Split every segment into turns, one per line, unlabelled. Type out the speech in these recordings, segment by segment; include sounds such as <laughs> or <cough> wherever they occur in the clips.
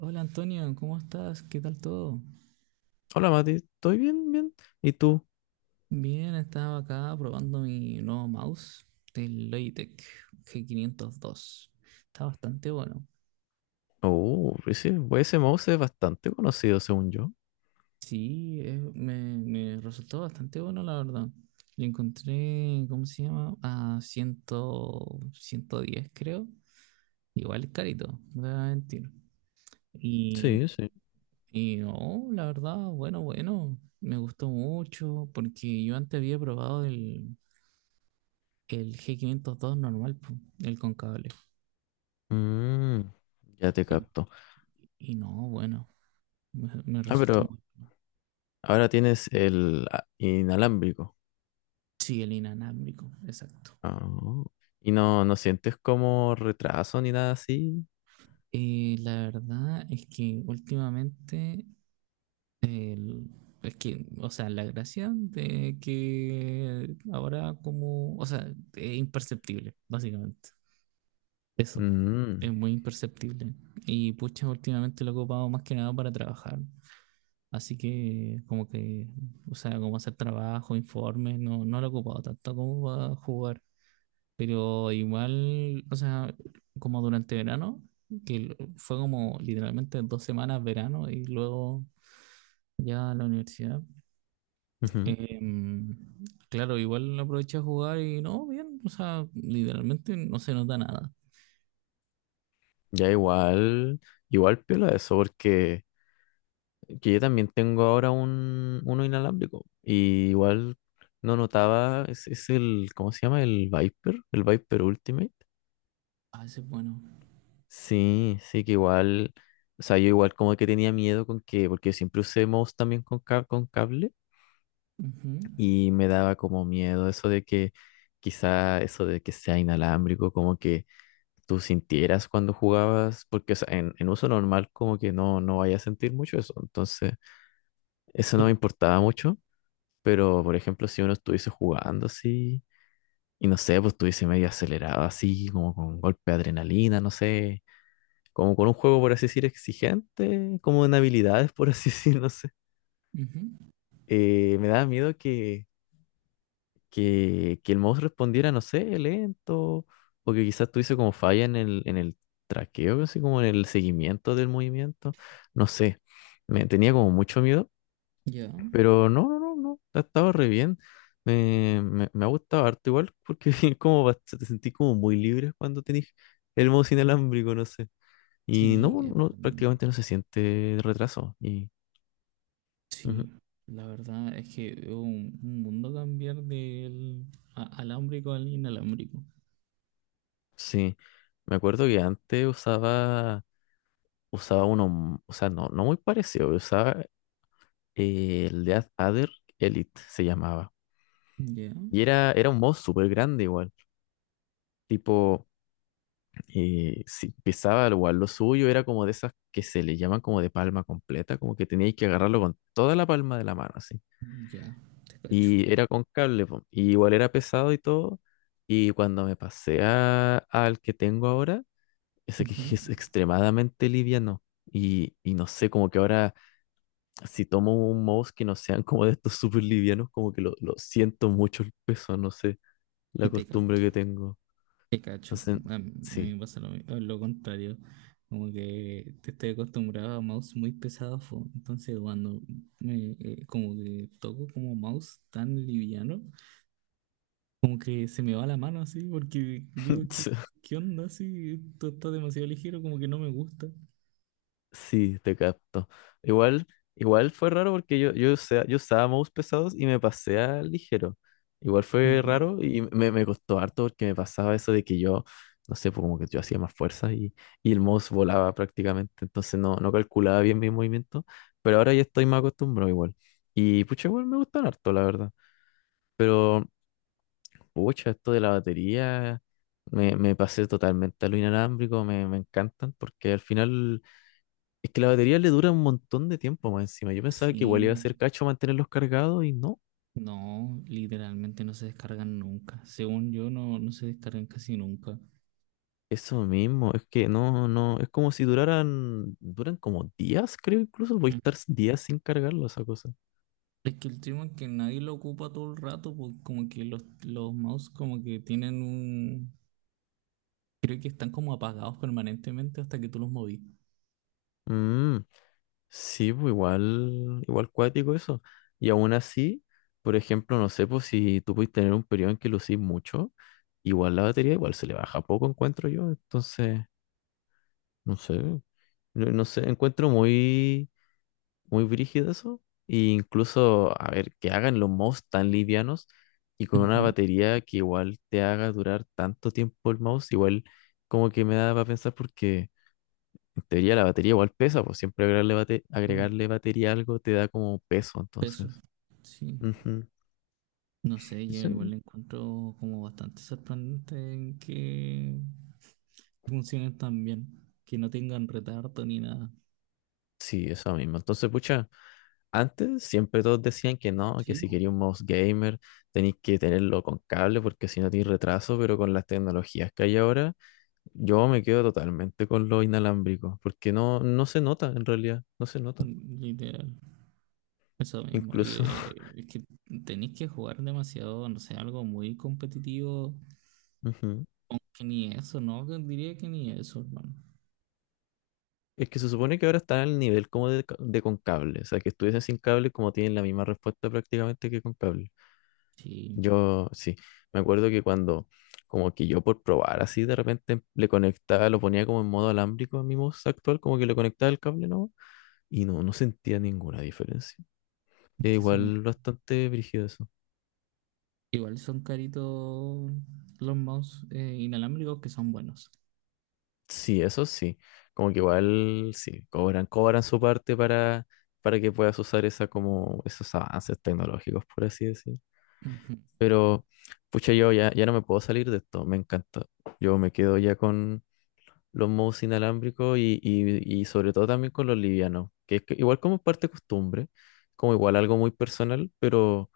Hola Antonio, ¿cómo estás? ¿Qué tal todo?
Hola Mati, ¿estoy bien? Bien. ¿Y tú?
Bien, estaba acá probando mi nuevo mouse del Logitech G502. Está bastante bueno.
Oh, ese mouse es bastante conocido, según yo.
Me resultó bastante bueno, la verdad. Le encontré, ¿cómo se llama? A 100, 110, creo. Igual es carito, no te voy a mentir. Y,
Sí, sí.
y no, la verdad, bueno. Me gustó mucho porque yo antes había probado el g quinientos dos normal, po, el con cable.
Mm, ya te capto.
Y no, bueno, me
Ah,
resultó
pero
muy.
ahora tienes el inalámbrico.
Sí, el inalámbrico, exacto.
Ah, y no, no sientes como retraso ni nada así.
La verdad es que últimamente, el- es que, o sea, la gracia de que ahora como, o sea, es imperceptible, básicamente. Eso, es
Mm,
muy imperceptible. Y pucha, últimamente lo he ocupado más que nada para trabajar. Así que como que, o sea, como hacer trabajo, informes, no, no lo he ocupado tanto como para jugar. Pero igual, o sea, como durante verano, fue como literalmente dos semanas verano y luego ya la universidad.
ujú.
em, claro, igual lo aproveché a jugar y no, bien, o sea, literalmente no se nota nada.
Ya igual, piola eso, porque que yo también tengo ahora uno inalámbrico. Y igual no notaba, es el, ¿cómo se llama? El Viper Ultimate.
A veces, bueno.
Sí, sí, que igual, o sea, yo igual como que tenía miedo con que, porque siempre usé mouse también con, con cable,
Ujú.
y me daba como miedo eso de que quizá eso de que sea inalámbrico, como que tú sintieras cuando jugabas, porque o sea, en uso normal como que no, no vaya a sentir mucho eso. Entonces, eso no me
Pero
importaba mucho. Pero, por ejemplo, si uno estuviese jugando así, y no sé, pues estuviese medio acelerado así, como con un golpe de adrenalina, no sé, como con un juego, por así decir, exigente, como en habilidades, por así <laughs> decir, no sé.
ujú,
Me daba miedo que, que el mouse respondiera, no sé, lento, o que quizás tuviese como falla en el traqueo, así como en el seguimiento del movimiento, no sé. Me tenía como mucho miedo.
ya.
Pero no, no, no, no, ha estado re bien. Me ha gustado harto igual, porque <laughs> como te sentís como muy libre cuando tenés el mouse inalámbrico, no sé. Y
Sí,
no,
es
no,
verdad.
prácticamente no se siente retraso. Y ujú,
Sí, la verdad es que es un mundo cambiar del alámbrico al inalámbrico.
sí, me acuerdo que antes usaba uno, o sea, no, no muy parecido, usaba el de Ader Elite, se llamaba.
Ya,
Y era un mouse súper grande igual, tipo, si pisaba igual lo suyo, era como de esas que se le llaman como de palma completa, como que teníais que agarrarlo con toda la palma de la mano, así.
ya, te cacho.
Y era con cable, po, y igual era pesado y todo. Y cuando me pasé al que tengo ahora, ese que
Ujú.
<laughs> es extremadamente liviano. Y no sé, como que ahora si tomo un mouse que no sean como de estos súper livianos, como que lo siento mucho el peso, no sé, la
Y te
costumbre
capto,
que tengo.
te cacho.
Entonces,
A mí
sí.
me pasa lo contrario. Como que te estoy acostumbrado a mouse muy pesado, fo. Entonces cuando me, como que toco como mouse tan liviano, como que se me va la mano así, porque digo, ¿qué,
<laughs>
qué onda? Así, esto está demasiado ligero, como que no me gusta.
Sí, te capto. Igual, igual fue raro porque yo, yo usaba mouse pesados y me pasé a ligero. Igual fue
Ujú.
raro y me costó harto porque me pasaba eso de que yo, no sé, pues como que yo hacía más fuerza y el mouse volaba prácticamente. Entonces no, no calculaba bien mi movimiento, pero ahora ya estoy más acostumbrado igual. Y pucha, igual me gustan harto, la verdad. Pero, pucha, esto de la batería, me pasé totalmente a lo inalámbrico, me encantan porque al final... Es que la batería le dura un montón de tiempo más encima. Yo pensaba que igual iba a
Sí,
ser cacho mantenerlos cargados y no.
no, literalmente no se descargan nunca. Según yo, no, no se descargan casi nunca.
Eso mismo, es que no, no, es como si duraran, duran como días, creo, incluso voy a
Mm.
estar días sin cargarlo esa cosa.
Es que el tema es que nadie lo ocupa todo el rato, porque como que los mouse como que tienen un... Creo que están como apagados permanentemente hasta que tú los movís.
Mm, sí, pues igual, igual cuático eso. Y aún así, por ejemplo, no sé, pues si tú puedes tener un periodo en que lo lucís mucho, igual la batería igual se le baja poco, encuentro yo. Entonces, no sé, no, no sé, encuentro muy... muy brígido eso. E incluso, a ver, que hagan los mouse tan livianos y con una
Ujú.
batería que igual te haga durar tanto tiempo el mouse, igual como que me da para pensar, porque en teoría la batería igual pesa, pues siempre agregarle,
Yo,
agregarle batería a algo te da como peso,
peso.
entonces.
Sí.
Ujú.
No sé, yo
Eso...
igual lo encuentro como bastante sorprendente en que funcionen tan bien, que no tengan retardo ni nada.
Sí, eso mismo. Entonces, pucha. Antes siempre todos decían que no, que
Sí,
si
po,
quería un mouse gamer tenéis que tenerlo con cable porque si no tienes retraso, pero con las tecnologías que hay ahora, yo me quedo totalmente con lo inalámbrico, porque no, no se nota en realidad, no se nota.
literal. Eso mismo, y,
Incluso, <laughs>
es que tenéis que jugar demasiado, no sé, algo muy competitivo,
ujú.
que ni eso, ¿no? Que diría que ni eso, hermano.
Es que se supone que ahora están al nivel como de, de con cable, o sea, que estuviesen sin cable como tienen la misma respuesta prácticamente que con cable.
Sí,
Yo sí, me acuerdo que cuando, como que yo por probar así de repente le conectaba, lo ponía como en modo alámbrico a mi voz actual, como que le conectaba el cable, ¿no? Y no, no sentía ninguna diferencia.
es
Es
que eso,
igual bastante brígido.
igual son caritos los mouse inalámbricos que son buenos.
Sí, eso sí. Como que igual sí, cobran, cobran su parte para que puedas usar esa como esos avances tecnológicos, por así decir.
Ujú.
Pero, pucha, yo ya, ya no me puedo salir de esto, me encanta. Yo me quedo ya con los mouse inalámbricos y sobre todo también con los livianos, que es que igual como parte costumbre, como igual algo muy personal,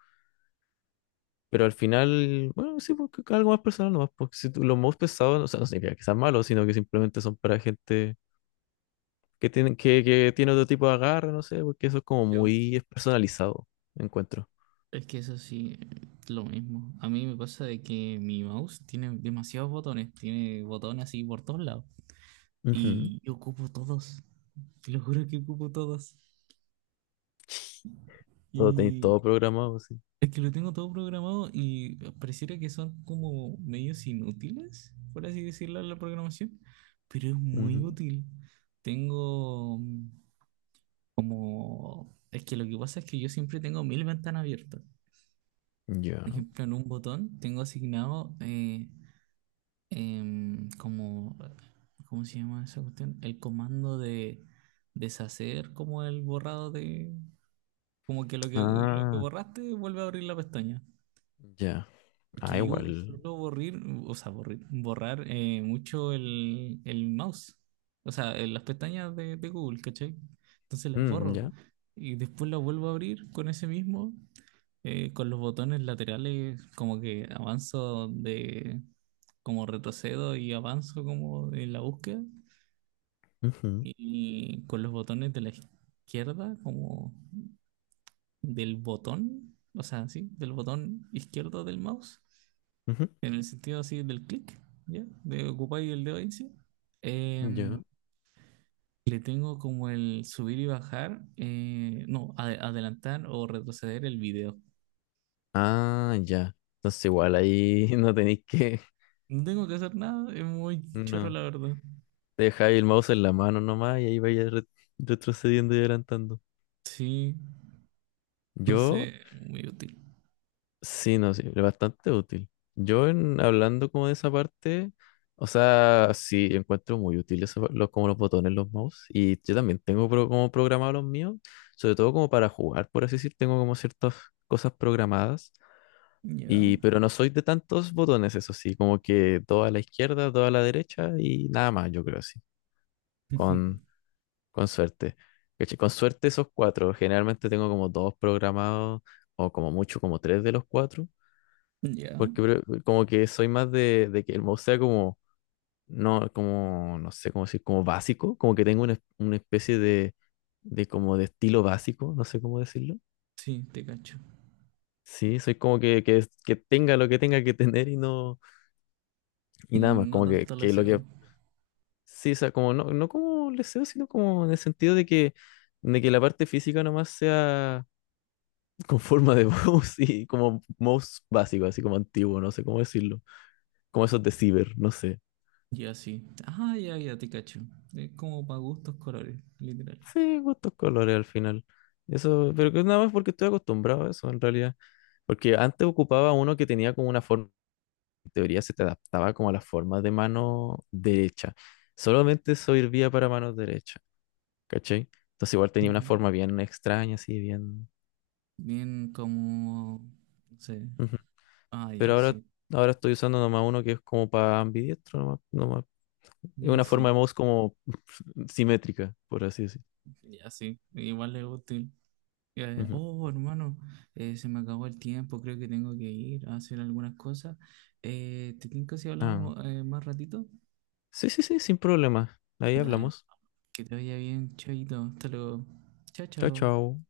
pero al final, bueno, sí, porque algo más personal nomás, porque si los mouse pesados, no, o sea, no significa que sean malos, sino que simplemente son para gente que tienen, que tiene otro tipo de agarre, no sé, porque eso es como
Yo,
muy personalizado, encuentro.
es que eso sí, lo mismo. A mí me pasa de que mi mouse tiene demasiados botones, tiene botones así por todos lados,
Ujú.
y yo ocupo todos, te lo juro que ocupo todos.
Todo tenéis todo
Y
programado, sí.
es que lo tengo todo programado y pareciera que son como medios inútiles, por así decirlo, la programación, pero es muy
Ujú.
útil. Tengo como... Es que lo que pasa es que yo siempre tengo mil ventanas abiertas. Por
Ya.
ejemplo, en un botón tengo asignado como... ¿Cómo se llama esa cuestión? El comando de deshacer como el borrado de... Como que lo que
Ah,
borraste vuelve a abrir la pestaña.
ya. Ah,
Porque yo
igual.
suelo borrir, o sea, borrar mucho el mouse, o sea, en las pestañas de Google, ¿cachai? Entonces las
Mm,
borro
ya.
y después las vuelvo a abrir con ese mismo, con los botones laterales, como que avanzo de, como retrocedo y avanzo como en la búsqueda,
Ujú,
y con los botones de la izquierda, como del botón, o sea, sí, del botón izquierdo del mouse
ujú.
en el sentido así del clic, ¿ya? De ocupar el dedo índice.
Ya.
Em, Le tengo como el subir y bajar, no, ade- adelantar o retroceder el video.
Ah, ya. Entonces igual ahí <laughs> no tenéis que.
No tengo que hacer nada, es muy chorro
No.
la verdad.
Dejáis el mouse en la mano nomás y ahí vais retrocediendo y adelantando.
Sí,
Yo...
entonces, muy útil.
Sí, no, sí, es bastante útil. Yo en, hablando como de esa parte, o sea, sí, encuentro muy útil eso, como los botones, los mouse, y yo también tengo como programados los míos, sobre todo como para jugar, por así decir, tengo como ciertas cosas programadas,
Ya,
y, pero no soy de tantos botones, eso sí, como que dos a la izquierda, dos a la derecha y nada más, yo creo así, con,
<laughs>
con suerte. Caché. Con suerte esos cuatro, generalmente tengo como dos programados o como mucho como tres de los cuatro.
ya,
Porque como que soy más de que el mouse sea como, no sé cómo decir, como básico, como que tengo una, una especie de como de estilo básico, no sé cómo decirlo.
sí, te cacho.
Sí, soy como que, que tenga lo que tenga que tener y no, y
Y
nada más,
no
como
tanto el
que lo
deseo.
que, sí, o sea, como no, no como deseo, sino como en el sentido de que la parte física nomás sea <laughs> con forma de <laughs> mouse y como mouse básico, así como antiguo, no sé cómo decirlo, como esos de ciber, no sé.
Ya sí. Ah, ya, ya, te cacho. Es como para gustos colores, literal.
Sí, gustos colores al final. Eso, pero que nada más porque estoy acostumbrado a eso en realidad. Porque antes ocupaba uno que tenía como una forma, en teoría se te adaptaba como a la forma de mano derecha. Solamente eso servía para mano derecha, ¿cachai? Entonces igual
Ya.
tenía una forma bien extraña, así bien.
Bien como, no sé.
Ujú.
Ah,
Pero
ya,
ahora,
sí.
ahora estoy usando nomás uno que es como para ambidiestro, nomás, nomás. Es
Ya
una forma de
sí,
mouse como <laughs> simétrica, por así decir.
ya sí, igual es útil.
Ujú.
Oh, hermano, se me acabó el tiempo, creo que tengo que ir a hacer algunas cosas. ¿Te tinca si
Ah,
hablamos más ratito?
sí, sí, sí, sin problema. Ahí
Dale,
hablamos.
que te vaya bien, chaito, hasta luego. Chao,
Chao,
chao.
chao.